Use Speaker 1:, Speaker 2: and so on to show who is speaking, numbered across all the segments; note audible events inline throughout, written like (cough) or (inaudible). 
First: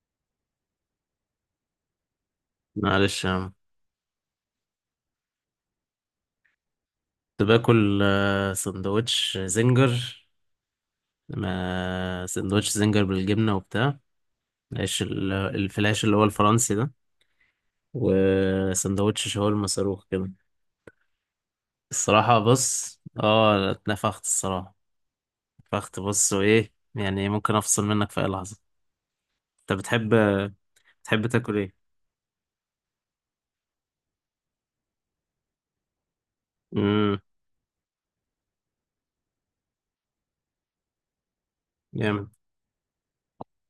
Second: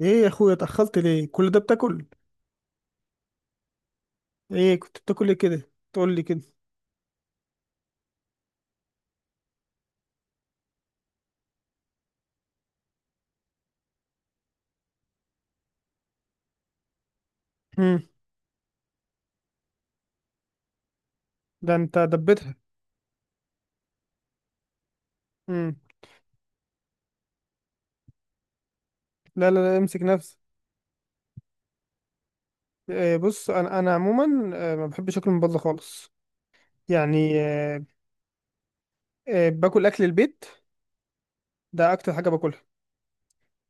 Speaker 1: ايه يا اخويا، اتأخرت ليه كل ده بتاكل؟
Speaker 2: معلش يا عم.
Speaker 1: ايه كنت بتاكل ايه كده؟ تقول لي كده.
Speaker 2: كنت باكل سندوتش زنجر. ما سندوتش زنجر بالجبنة وبتاع العيش الفلاش اللي هو الفرنسي ده،
Speaker 1: امم.
Speaker 2: وسندوتش شاورما صاروخ كده.
Speaker 1: ده انت
Speaker 2: الصراحة
Speaker 1: دبتها.
Speaker 2: بص، اتنفخت الصراحة.
Speaker 1: امم.
Speaker 2: اتنفخت بص، وايه يعني؟ ممكن افصل منك في اي لحظة.
Speaker 1: لا لا
Speaker 2: انت
Speaker 1: لا، امسك
Speaker 2: بتحب
Speaker 1: نفسك.
Speaker 2: بتحب تاكل ايه؟
Speaker 1: إيه، بص، انا عموما، ما بحبش اكل من بره خالص.
Speaker 2: امم.
Speaker 1: يعني باكل اكل البيت، ده اكتر حاجه
Speaker 2: جامد.
Speaker 1: باكلها.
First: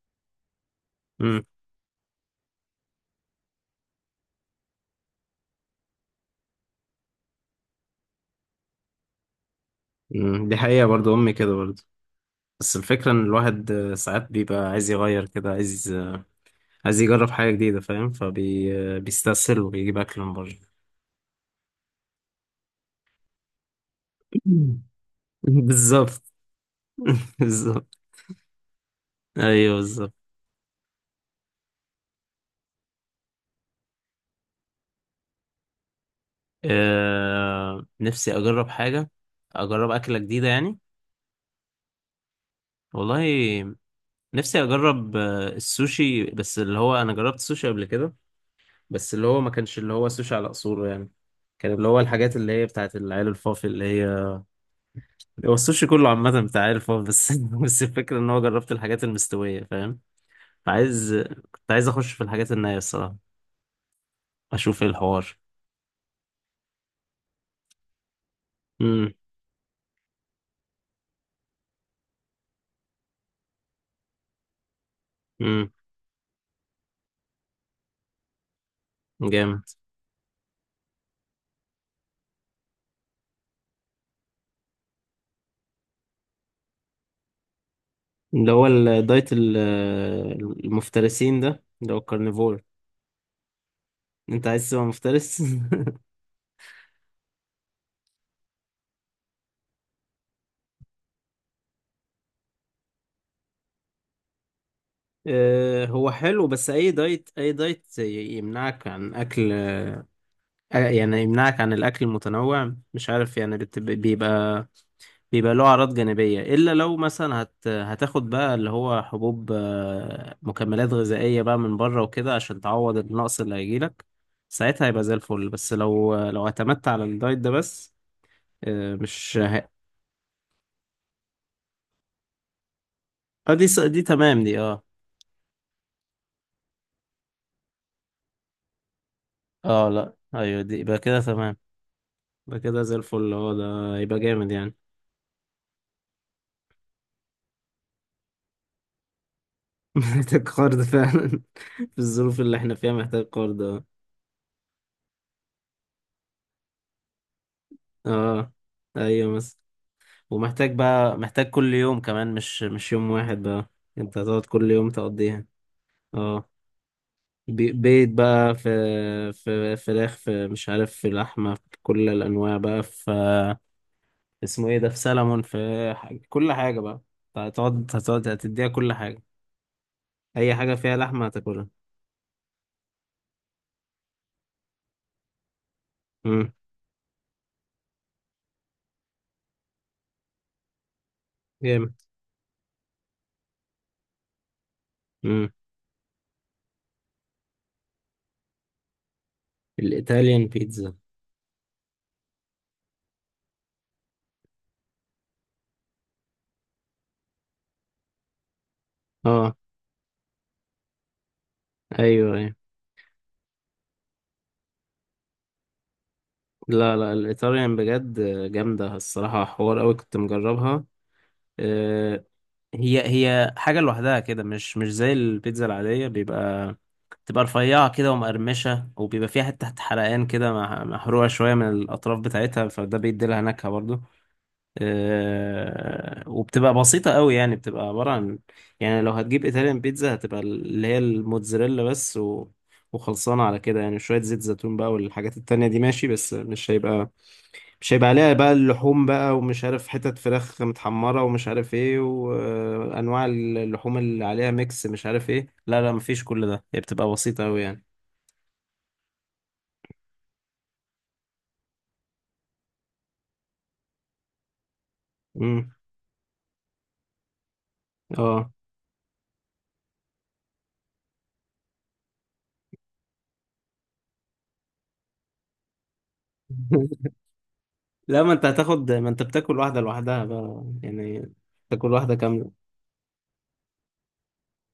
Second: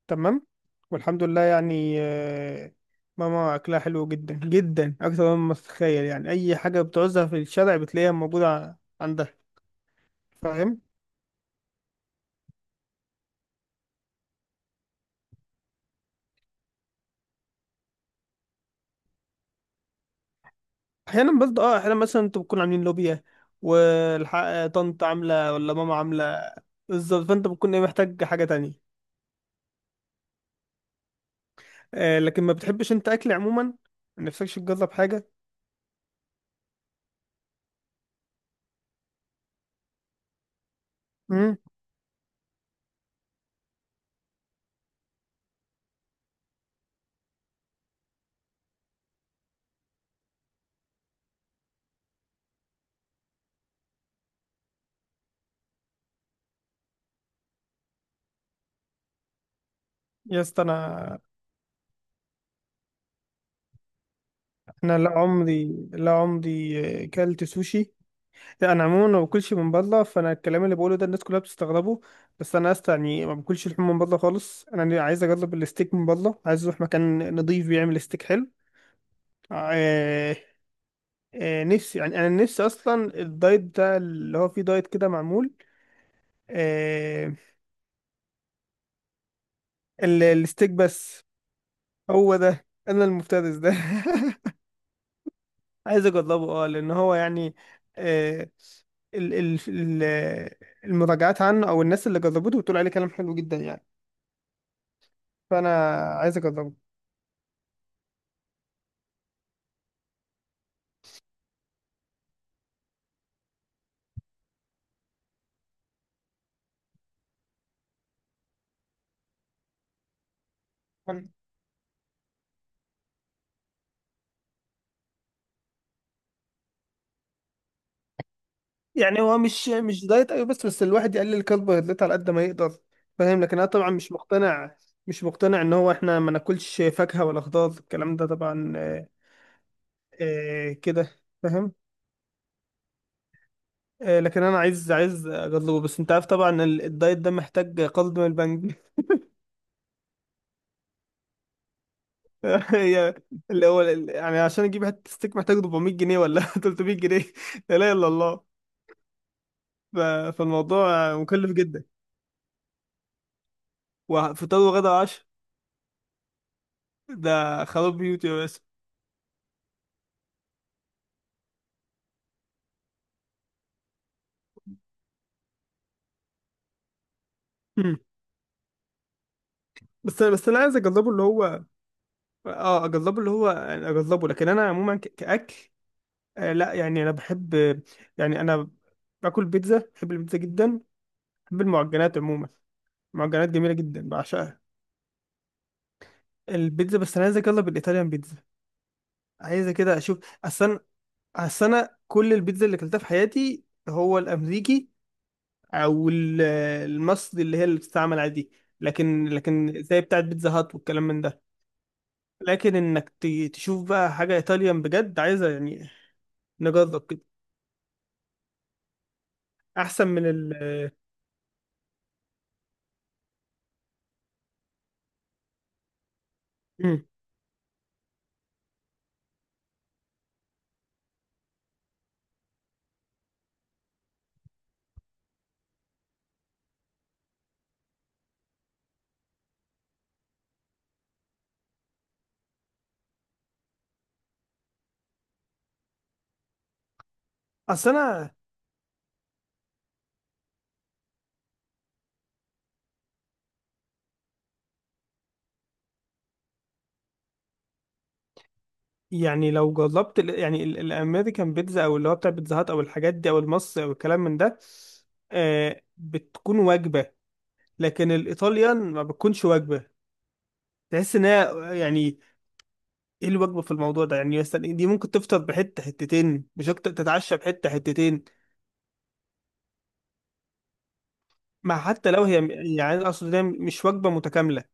Speaker 1: تمام. والحمد لله
Speaker 2: امم.
Speaker 1: يعني. ماما اكلها حلو جدا جدا، اكتر مما تتخيل. يعني اي حاجه بتعوزها في الشارع بتلاقيها موجوده عندها.
Speaker 2: دي
Speaker 1: فاهم.
Speaker 2: حقيقة برضو، امي كده برضو. بس الفكرة ان الواحد ساعات بيبقى عايز يغير كده، عايز يجرب حاجة جديدة فاهم، فبيستسهل وبيجيب أكل من بره.
Speaker 1: احيانا برضه اه، احيانا مثلا انتوا بتكونوا عاملين لوبيا والحق
Speaker 2: (laughs)
Speaker 1: طنط عامله ولا ماما
Speaker 2: بالظبط.
Speaker 1: عامله؟ بالظبط،
Speaker 2: (laughs)
Speaker 1: فانت بتكون ايه،
Speaker 2: بالظبط.
Speaker 1: محتاج حاجه تانية.
Speaker 2: أيوه بالظبط.
Speaker 1: آه، لكن ما بتحبش انت اكل عموما، ما نفسكش تجرب حاجه؟
Speaker 2: نفسي أجرب حاجة، أجرب أكلة جديدة يعني.
Speaker 1: امم.
Speaker 2: والله نفسي أجرب السوشي، بس اللي هو أنا جربت السوشي قبل كده. بس اللي هو ما كانش اللي هو سوشي على أصوله يعني، كان اللي هو الحاجات اللي هي بتاعت العيال الفافي، اللي هي هو السوشي كله عامة بتاع عيال الفافي بس. (laughs) بس الفكرة إن هو جربت الحاجات المستوية فاهم.
Speaker 1: يا اسطى
Speaker 2: عايز
Speaker 1: انا،
Speaker 2: كنت عايز اخش في الحاجات النية الصراحة، اشوف ايه
Speaker 1: انا لا
Speaker 2: الحوار.
Speaker 1: عمري لا عمري كلت سوشي. لا انا عموما
Speaker 2: امم.
Speaker 1: ما باكلش من بره، فانا الكلام اللي بقوله ده الناس كلها بتستغربه. بس انا يا اسطى، يعني ما باكلش لحوم من بره خالص. انا عايز اجرب
Speaker 2: امم.
Speaker 1: الستيك من بره، عايز اروح مكان نضيف بيعمل ستيك حلو.
Speaker 2: جامد.
Speaker 1: آه، نفسي يعني، انا نفسي اصلا الدايت ده اللي هو فيه دايت كده معمول. آه،
Speaker 2: اللي هو الدايت
Speaker 1: الستيك بس.
Speaker 2: المفترسين ده، اللي هو
Speaker 1: هو
Speaker 2: الكارنيفور.
Speaker 1: ده، انا المفترس ده.
Speaker 2: انت عايز تبقى مفترس؟
Speaker 1: (laughs)
Speaker 2: (laughs)
Speaker 1: عايز اجربه، اه، لان هو يعني آه، ال ال ال المراجعات عنه او الناس اللي جربته بتقول عليه كلام حلو جدا يعني. فانا
Speaker 2: هو
Speaker 1: عايز
Speaker 2: حلو، بس
Speaker 1: اجربه.
Speaker 2: اي دايت، يمنعك عن اكل، يعني يمنعك عن الاكل المتنوع، مش عارف يعني بيبقى له أعراض جانبية، إلا لو مثلا هتاخد بقى اللي هو حبوب، مكملات غذائية بقى من بره وكده، عشان تعوض النقص اللي هيجيلك. ساعتها هيبقى زي الفل، بس لو اعتمدت على الدايت ده بس،
Speaker 1: يعني
Speaker 2: مش
Speaker 1: هو مش مش دايت، ايوه، بس بس الواحد يقلل كربوهيدرات على قد ما يقدر. فاهم؟
Speaker 2: اه،
Speaker 1: لكن
Speaker 2: دي
Speaker 1: انا طبعا
Speaker 2: دي
Speaker 1: مش
Speaker 2: تمام، دي
Speaker 1: مقتنع،
Speaker 2: اه.
Speaker 1: مش مقتنع ان هو احنا ما ناكلش فاكهة ولا خضار، الكلام ده طبعا
Speaker 2: اه لا، ايوه
Speaker 1: آه
Speaker 2: دي يبقى
Speaker 1: كده.
Speaker 2: كده تمام.
Speaker 1: فاهم.
Speaker 2: يبقى كده زي الفل، اه ده يبقى
Speaker 1: آه، لكن
Speaker 2: جامد
Speaker 1: انا
Speaker 2: يعني.
Speaker 1: عايز اجربه، بس انت عارف طبعا الدايت ده محتاج قرض من البنك.
Speaker 2: (laughs) محتاج قرض فعلا. (laughs) في الظروف اللي احنا
Speaker 1: (laughs)
Speaker 2: فيها
Speaker 1: هي،
Speaker 2: محتاج قرض،
Speaker 1: اللي هو
Speaker 2: اه.
Speaker 1: يعني عشان اجيب حته ستيك محتاج 400 جنيه ولا (laughs) 300 جنيه. لا اله الا الله.
Speaker 2: اه. ايوه مثلا.
Speaker 1: ف-
Speaker 2: ومحتاج
Speaker 1: فالموضوع
Speaker 2: بقى، محتاج
Speaker 1: مكلف
Speaker 2: كل
Speaker 1: جدا،
Speaker 2: يوم كمان، مش يوم واحد بقى. انت هتقعد
Speaker 1: وفطار
Speaker 2: كل
Speaker 1: وغدا
Speaker 2: يوم
Speaker 1: وعشاء،
Speaker 2: تقضيها. اه.
Speaker 1: ده خراب
Speaker 2: بيض
Speaker 1: بيوتي يا
Speaker 2: بقى،
Speaker 1: باشا.
Speaker 2: في في فراخ، في مش عارف، في لحمة، في كل الأنواع بقى، في اسمه ايه ده، في سلمون، في حاجة. كل حاجة بقى. أنت هتقعد
Speaker 1: مم.
Speaker 2: هتقعد هتديها كل حاجة.
Speaker 1: بس انا بس
Speaker 2: أي
Speaker 1: انا
Speaker 2: حاجة
Speaker 1: عايز
Speaker 2: فيها
Speaker 1: اجربه اللي
Speaker 2: لحمة
Speaker 1: هو،
Speaker 2: هتاكلها.
Speaker 1: اه اجربه اللي هو يعني اجربه، لكن انا عموما كاكل.
Speaker 2: امم.
Speaker 1: آه لا يعني انا بحب، يعني انا باكل بيتزا، بحب البيتزا جدا، بحب
Speaker 2: جامد.
Speaker 1: المعجنات عموما. معجنات جميله جدا بعشقها.
Speaker 2: امم.
Speaker 1: البيتزا بس انا عايزك يلا بالايطاليان بيتزا، عايزه كده اشوف.
Speaker 2: الإيطاليان
Speaker 1: اصل انا
Speaker 2: بيتزا.
Speaker 1: اصل انا كل البيتزا اللي اكلتها في حياتي هو الامريكي او المصري اللي هي اللي بتستعمل عادي. لكن
Speaker 2: اه.
Speaker 1: لكن زي بتاعت بيتزا هات والكلام من ده،
Speaker 2: أيوه أيوه.
Speaker 1: لكن انك تشوف بقى حاجه ايطاليان بجد عايزه يعني،
Speaker 2: لا
Speaker 1: نجرب
Speaker 2: لا،
Speaker 1: كده
Speaker 2: الإيطاليان بجد جامدة الصراحة، حوار أوي،
Speaker 1: احسن
Speaker 2: كنت
Speaker 1: من ال
Speaker 2: مجربها. آه، هي حاجة لوحدها كده، مش زي البيتزا العادية، بيبقى
Speaker 1: مم.
Speaker 2: تبقى رفيعة كده ومقرمشة، وبيبقى فيها حتة تحت حرقان كده، محروقة شوية من الأطراف بتاعتها، فده بيدي لها نكهة برضو. أه، وبتبقى بسيطة قوي يعني، بتبقى عبارة عن، يعني لو هتجيب إيطاليان بيتزا، هتبقى اللي هي الموتزاريلا بس وخلصانة على كده يعني، شوية زيت زيتون بقى، والحاجات التانية دي ماشي، بس
Speaker 1: اصل
Speaker 2: مش هيبقى
Speaker 1: انا
Speaker 2: عليها بقى اللحوم بقى، ومش عارف حتت فراخ متحمرة ومش عارف ايه، وانواع اللحوم اللي عليها ميكس مش عارف ايه. لا لا مفيش كل ده، هي بتبقى بسيطة اوي يعني.
Speaker 1: يعني لو جربت يعني الامريكان بيتزا او اللي هو بتاع بيتزا هات او الحاجات دي او المصري او الكلام من ده،
Speaker 2: امم.
Speaker 1: آه بتكون وجبه. لكن
Speaker 2: اه.
Speaker 1: الايطاليان ما بتكونش وجبه، تحس ان هي يعني، ايه الوجبه في الموضوع ده؟ يعني مثلا دي ممكن تفطر بحته حتتين مش اكتر،
Speaker 2: (laughs)
Speaker 1: تتعشى بحته
Speaker 2: لا،
Speaker 1: حتتين،
Speaker 2: ما انت هتاخد، ما انت بتاكل واحدة لوحدها بقى يعني،
Speaker 1: مع
Speaker 2: تاكل
Speaker 1: حتى
Speaker 2: واحدة
Speaker 1: لو هي
Speaker 2: كاملة.
Speaker 1: يعني، أنا اقصد إن هي مش وجبه متكامله.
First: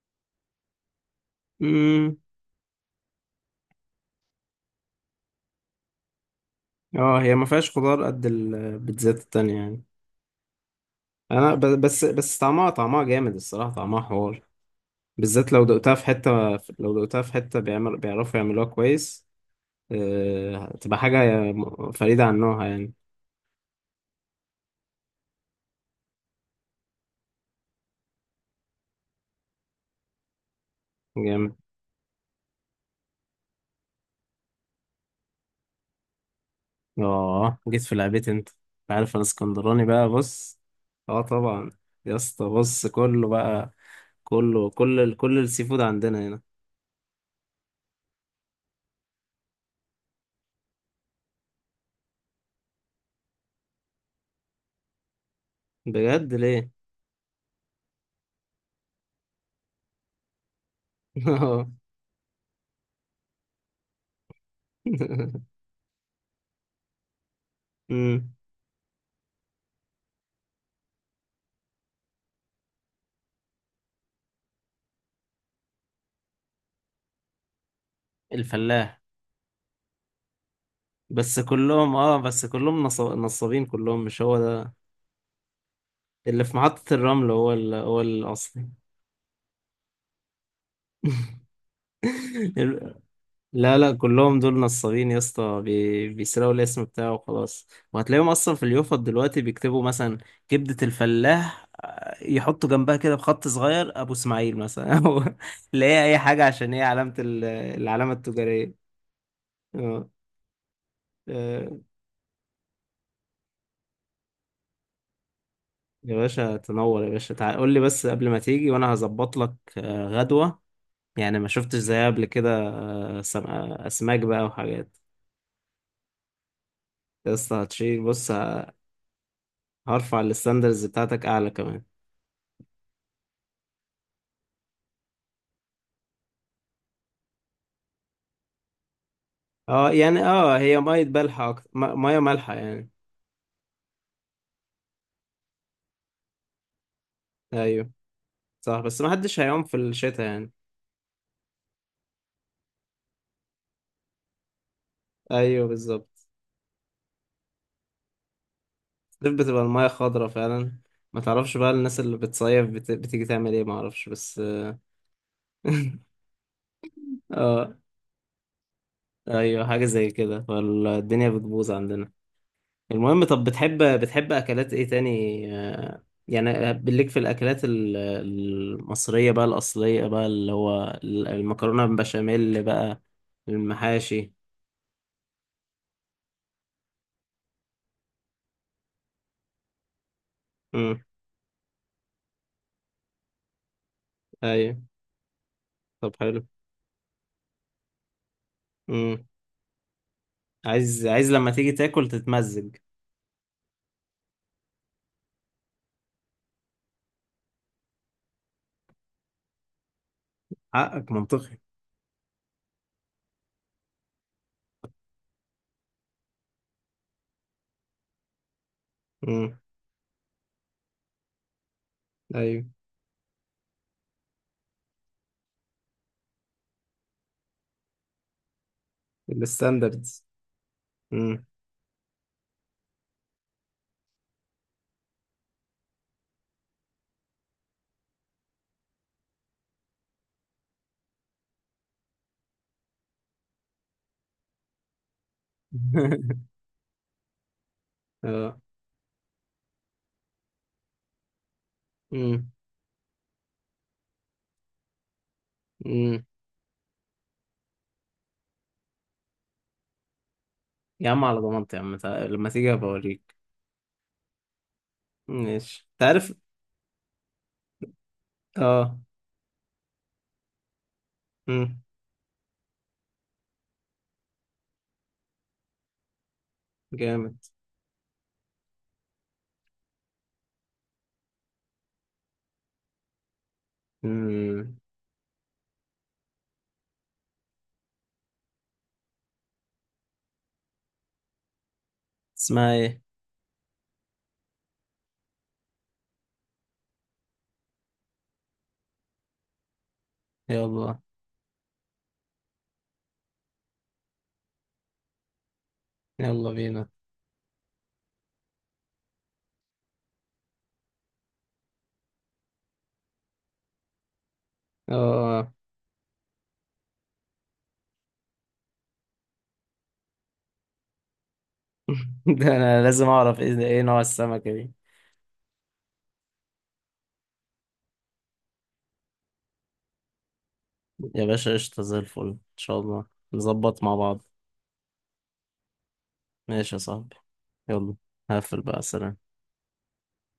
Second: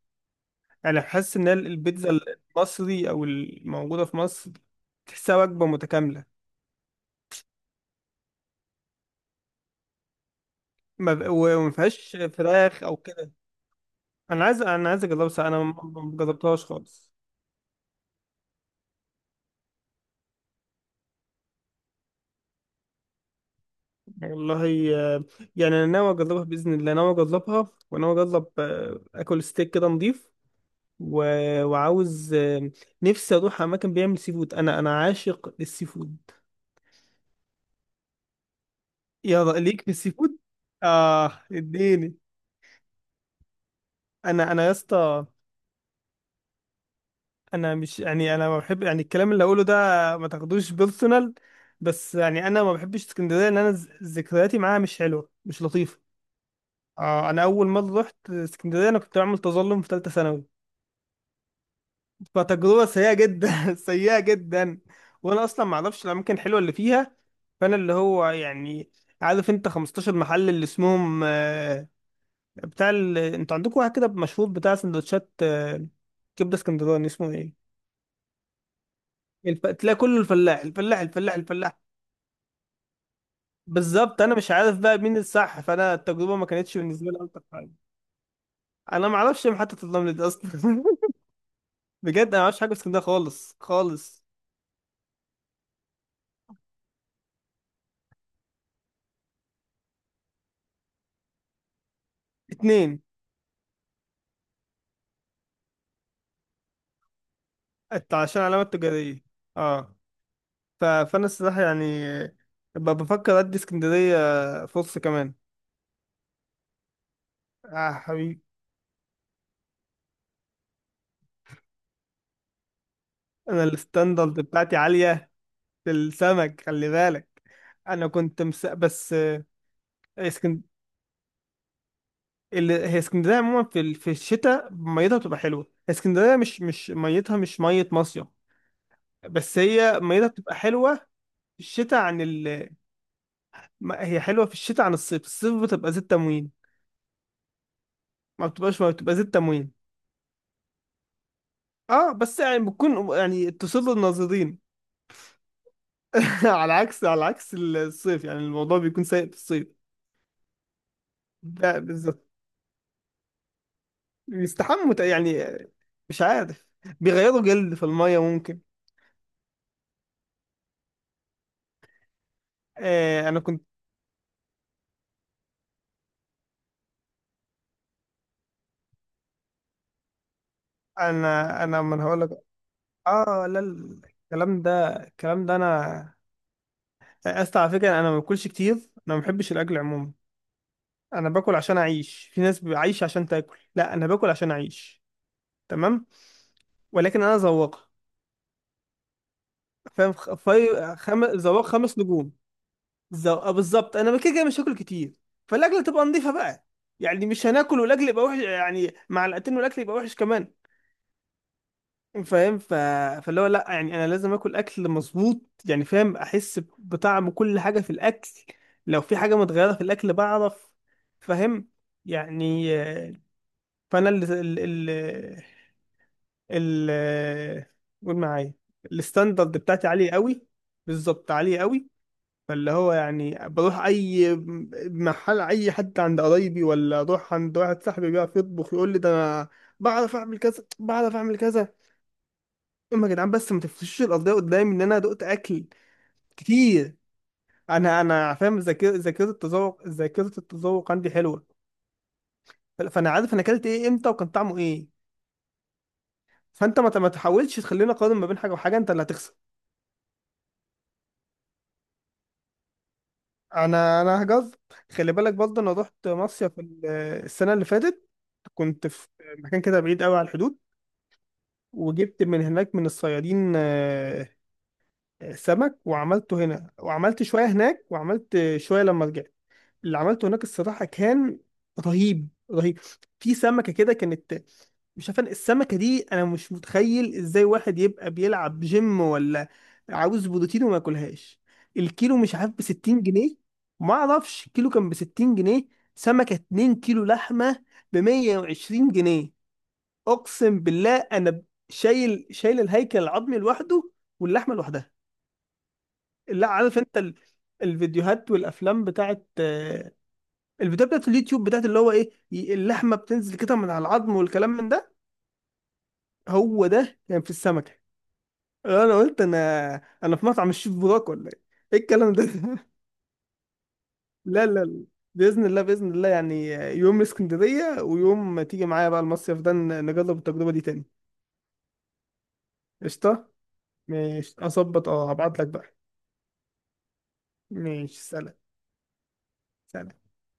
Speaker 1: يعني حاسس ان البيتزا
Speaker 2: امم.
Speaker 1: المصري او الموجوده في مصر تحسها وجبه متكامله.
Speaker 2: اه هي ما فيهاش خضار قد البيتزات التانية يعني.
Speaker 1: ما ب-
Speaker 2: انا
Speaker 1: وما
Speaker 2: بس
Speaker 1: فيهاش
Speaker 2: بس طعمها
Speaker 1: فراخ او
Speaker 2: طعمها
Speaker 1: كده.
Speaker 2: جامد الصراحة، طعمها حوار.
Speaker 1: انا عايز اجربها، بس
Speaker 2: بالذات
Speaker 1: انا
Speaker 2: لو
Speaker 1: ما
Speaker 2: دقتها في
Speaker 1: ما
Speaker 2: حتة،
Speaker 1: جربتهاش
Speaker 2: لو
Speaker 1: خالص.
Speaker 2: دقتها في حتة بيعرفوا يعملوها كويس. تبقى حاجة فريدة عن نوعها يعني.
Speaker 1: والله يعني انا ناوي اجربها باذن الله، ناوي اجربها وناوي اجرب اكل ستيك كده نضيف، و...
Speaker 2: جامد.
Speaker 1: وعاوز نفسي اروح اماكن بيعمل سي فود، انا عاشق للسي فود.
Speaker 2: اه جيت في لعبتي انت، عارف انا
Speaker 1: ليك
Speaker 2: اسكندراني
Speaker 1: في
Speaker 2: بقى،
Speaker 1: السي فود،
Speaker 2: بص. اه
Speaker 1: اه،
Speaker 2: طبعا.
Speaker 1: اديني.
Speaker 2: يا اسطى بص كله بقى.
Speaker 1: انا يا اسطى،
Speaker 2: كل السي فود عندنا هنا.
Speaker 1: انا مش يعني، انا ما بحب يعني الكلام اللي هقوله ده، ما تاخدوش بيرسونال، بس يعني انا ما بحبش اسكندريه، ان انا ذكرياتي معاها مش حلوه، مش لطيفه.
Speaker 2: بجد ليه؟
Speaker 1: آه انا اول ما رحت اسكندريه انا كنت بعمل تظلم في ثالثه ثانوي،
Speaker 2: (laughs) اه.
Speaker 1: فتجربه سيئه جدا (laughs) سيئه جدا. وانا اصلا ما اعرفش الاماكن الحلوه اللي فيها، فانا اللي هو
Speaker 2: أمم،
Speaker 1: يعني، عارف انت 15 محل اللي اسمهم انتوا عندكم واحد كده مشهور بتاع سندوتشات كبده اسكندراني، اسمه ايه؟
Speaker 2: الفلاح.
Speaker 1: تلاقي كله الفلاح الفلاح الفلاح
Speaker 2: بس
Speaker 1: الفلاح.
Speaker 2: كلهم، نصابين كلهم، مش
Speaker 1: بالظبط، انا
Speaker 2: هو
Speaker 1: مش
Speaker 2: ده.
Speaker 1: عارف بقى مين الصح، فانا التجربه
Speaker 2: اللي
Speaker 1: ما
Speaker 2: في
Speaker 1: كانتش
Speaker 2: محطة
Speaker 1: بالنسبه لي
Speaker 2: الرمل
Speaker 1: الطف حاجه.
Speaker 2: هو الأصلي.
Speaker 1: انا ما اعرفش محطه الرمل دي اصلا. (laughs) بجد انا ما اعرفش حاجه في
Speaker 2: (laughs)
Speaker 1: اسكندريه خالص
Speaker 2: لا لا،
Speaker 1: خالص.
Speaker 2: كلهم دول نصابين يا اسطى، بيسرقوا الاسم بتاعه وخلاص. وهتلاقيهم اصلا في اليوفط دلوقتي بيكتبوا مثلا كبدة الفلاح، يحطوا جنبها
Speaker 1: اتنين
Speaker 2: كده بخط صغير ابو اسماعيل مثلا، (laughs) او اللي هي اي حاجة، عشان هي علامة العلامة
Speaker 1: عشان علامات
Speaker 2: التجارية.
Speaker 1: تجاريه، اه.
Speaker 2: آه،
Speaker 1: فانا الصراحه
Speaker 2: آه،
Speaker 1: يعني، ببقى بفكر ادي اسكندريه فرصه كمان.
Speaker 2: يا باشا تنور، يا باشا تعال قول لي
Speaker 1: اه
Speaker 2: بس قبل ما
Speaker 1: حبيبي.
Speaker 2: تيجي، وانا هظبط لك غدوة. يعني ما شفتش زيها قبل كده. سم...
Speaker 1: انا
Speaker 2: آه، اسماك
Speaker 1: الستاندرد
Speaker 2: بقى
Speaker 1: بتاعتي
Speaker 2: وحاجات.
Speaker 1: عاليه في السمك، خلي
Speaker 2: يا
Speaker 1: بالك.
Speaker 2: اسطى هتشيل بص،
Speaker 1: بس
Speaker 2: هرفع
Speaker 1: اسكند...
Speaker 2: الستاندرز بتاعتك اعلى كمان.
Speaker 1: هي اسكندريه عموما في في الشتاء ميتها بتبقى حلوه، اسكندريه مش ميتها، مش ميه مصيف، بس
Speaker 2: اه
Speaker 1: هي
Speaker 2: يعني،
Speaker 1: ميتها بتبقى
Speaker 2: اه هي
Speaker 1: حلوه
Speaker 2: ميه مالحه
Speaker 1: في
Speaker 2: اكتر
Speaker 1: الشتاء
Speaker 2: ميه
Speaker 1: عن
Speaker 2: مالحه يعني.
Speaker 1: هي حلوه في الشتاء عن الصيف، الصيف بتبقى زيت تموين،
Speaker 2: ايوه
Speaker 1: ما
Speaker 2: صح،
Speaker 1: بتبقاش ما
Speaker 2: بس ما
Speaker 1: بتبقى زيت
Speaker 2: حدش هيعوم
Speaker 1: تموين.
Speaker 2: في الشتاء يعني.
Speaker 1: اه، بس يعني بتكون يعني تصل الناظرين.
Speaker 2: ايوه بالظبط.
Speaker 1: (laughs) على عكس الصيف، يعني الموضوع بيكون سيء
Speaker 2: الصيف
Speaker 1: في
Speaker 2: بتبقى
Speaker 1: الصيف.
Speaker 2: الميه خضرة فعلا، ما تعرفش بقى
Speaker 1: ده
Speaker 2: الناس اللي
Speaker 1: بالظبط.
Speaker 2: بتصيف بتيجي تعمل ايه، ما اعرفش بس. (laughs)
Speaker 1: يعني مش عارف، بيغيروا جلد
Speaker 2: اه
Speaker 1: في المية ممكن.
Speaker 2: ايوه، حاجه زي كده، فالدنيا بتبوظ عندنا. المهم
Speaker 1: آه انا
Speaker 2: طب
Speaker 1: كنت
Speaker 2: بتحب اكلات ايه تاني؟ آه، يعني بالليك في الاكلات المصريه بقى الاصليه بقى، اللي هو
Speaker 1: انا
Speaker 2: المكرونه
Speaker 1: من هقول لك،
Speaker 2: بالبشاميل بقى،
Speaker 1: اه لا.
Speaker 2: المحاشي.
Speaker 1: الكلام ده انا، اسف على فكرة، انا ما باكلش كتير، انا ما بحبش الاكل عموما.
Speaker 2: امم.
Speaker 1: انا باكل عشان اعيش، في ناس عايشة عشان تاكل، لا انا باكل عشان
Speaker 2: ايوه
Speaker 1: اعيش. تمام.
Speaker 2: طب حلو.
Speaker 1: ولكن انا ذواق،
Speaker 2: امم.
Speaker 1: فاهم، خ- فريق
Speaker 2: عايز
Speaker 1: خم...
Speaker 2: لما
Speaker 1: زوار
Speaker 2: تيجي
Speaker 1: خمس
Speaker 2: تاكل
Speaker 1: نجوم.
Speaker 2: تتمزج.
Speaker 1: آه بالظبط، انا كده كده مش هاكل كتير، فالاكله تبقى نظيفه بقى، يعني مش هناكل والاكل يبقى وحش، يعني معلقتين والاكل يبقى وحش كمان.
Speaker 2: حقك منطقي.
Speaker 1: فاهم؟ فاللي هو لا يعني انا لازم اكل اكل مظبوط، يعني فاهم، احس بطعم كل حاجه في الاكل، لو في حاجه
Speaker 2: امم.
Speaker 1: متغيره في الاكل بعرف. فاهم،
Speaker 2: ايوه.
Speaker 1: يعني فانا ال- قول معايا، الستاندرد بتاعتي عاليه
Speaker 2: الستاندردز.
Speaker 1: قوي. بالظبط،
Speaker 2: امم.
Speaker 1: عاليه قوي. فاللي هو يعني بروح اي محل، اي حد عند قرايبي ولا اروح عند واحد صاحبي بيعرف يطبخ، يقول لي ده انا بعرف اعمل كذا، بعرف اعمل كذا، اما يا جدعان، بس ما تفرشوش القضيه قدامي ان انا دقت اكل
Speaker 2: (laughs)
Speaker 1: كتير. انا فاهم،
Speaker 2: اه.
Speaker 1: ذاكره التذوق عندي حلوه.
Speaker 2: امم.
Speaker 1: فانا عارف انا اكلت ايه امتى وكان طعمه ايه،
Speaker 2: امم.
Speaker 1: فانت ما تحاولش تخليني اقارن ما بين حاجه وحاجه، انت اللي هتخسر.
Speaker 2: يا عم على ضمانتي يا عم، لما تيجي بوريك.
Speaker 1: انا هجز، خلي بالك برضه، انا
Speaker 2: ماشي
Speaker 1: رحت
Speaker 2: تعرف.
Speaker 1: مصيف السنه اللي فاتت، كنت
Speaker 2: اه.
Speaker 1: في مكان كده بعيد قوي على الحدود،
Speaker 2: امم.
Speaker 1: وجبت من هناك من الصيادين سمك، وعملته هنا، وعملت
Speaker 2: جامد.
Speaker 1: شوية هناك، وعملت شوية لما رجعت. اللي عملته هناك الصراحة كان رهيب رهيب. في سمكة كده كانت،
Speaker 2: امم.
Speaker 1: مش عارف، السمكة دي أنا مش متخيل إزاي واحد يبقى بيلعب جيم ولا عاوز بروتين وما ياكلهاش. الكيلو مش عارف
Speaker 2: اسمها ايه؟
Speaker 1: بستين جنيه، ما أعرفش، الكيلو كان بستين جنيه، سمكة اتنين كيلو لحمة بمية وعشرين جنيه. اقسم بالله،
Speaker 2: يلا.
Speaker 1: انا شايل الهيكل العظمي لوحده واللحمه لوحدها. لا،
Speaker 2: يلا
Speaker 1: عارف
Speaker 2: بينا.
Speaker 1: انت الفيديوهات والافلام بتاعت الفيديوهات بتاعت اليوتيوب، بتاعت اللي هو ايه، اللحمه بتنزل كده من على العظم والكلام من ده؟
Speaker 2: اه.
Speaker 1: هو ده كان يعني في السمكه. انا قلت انا انا في مطعم الشيف بوراك ولا ايه؟ ايه الكلام ده؟
Speaker 2: (laughs) ده
Speaker 1: (laughs)
Speaker 2: انا لازم اعرف ايه نوع
Speaker 1: لا
Speaker 2: السمكة
Speaker 1: لا
Speaker 2: دي.
Speaker 1: لا. باذن الله باذن الله يعني، يوم اسكندريه ويوم تيجي معايا بقى المصيف ده، نجرب التجربه دي تاني.
Speaker 2: يا باشا قشطة زي الفل ان شاء الله.
Speaker 1: قشطه.
Speaker 2: نظبط مع بعض.
Speaker 1: ماشي، اظبط، اه هبعت لك بقى.
Speaker 2: ماشي يا صاحبي. يلا
Speaker 1: ماشي، سلام.
Speaker 2: هقفل بقى، سلام.
Speaker 1: سلام.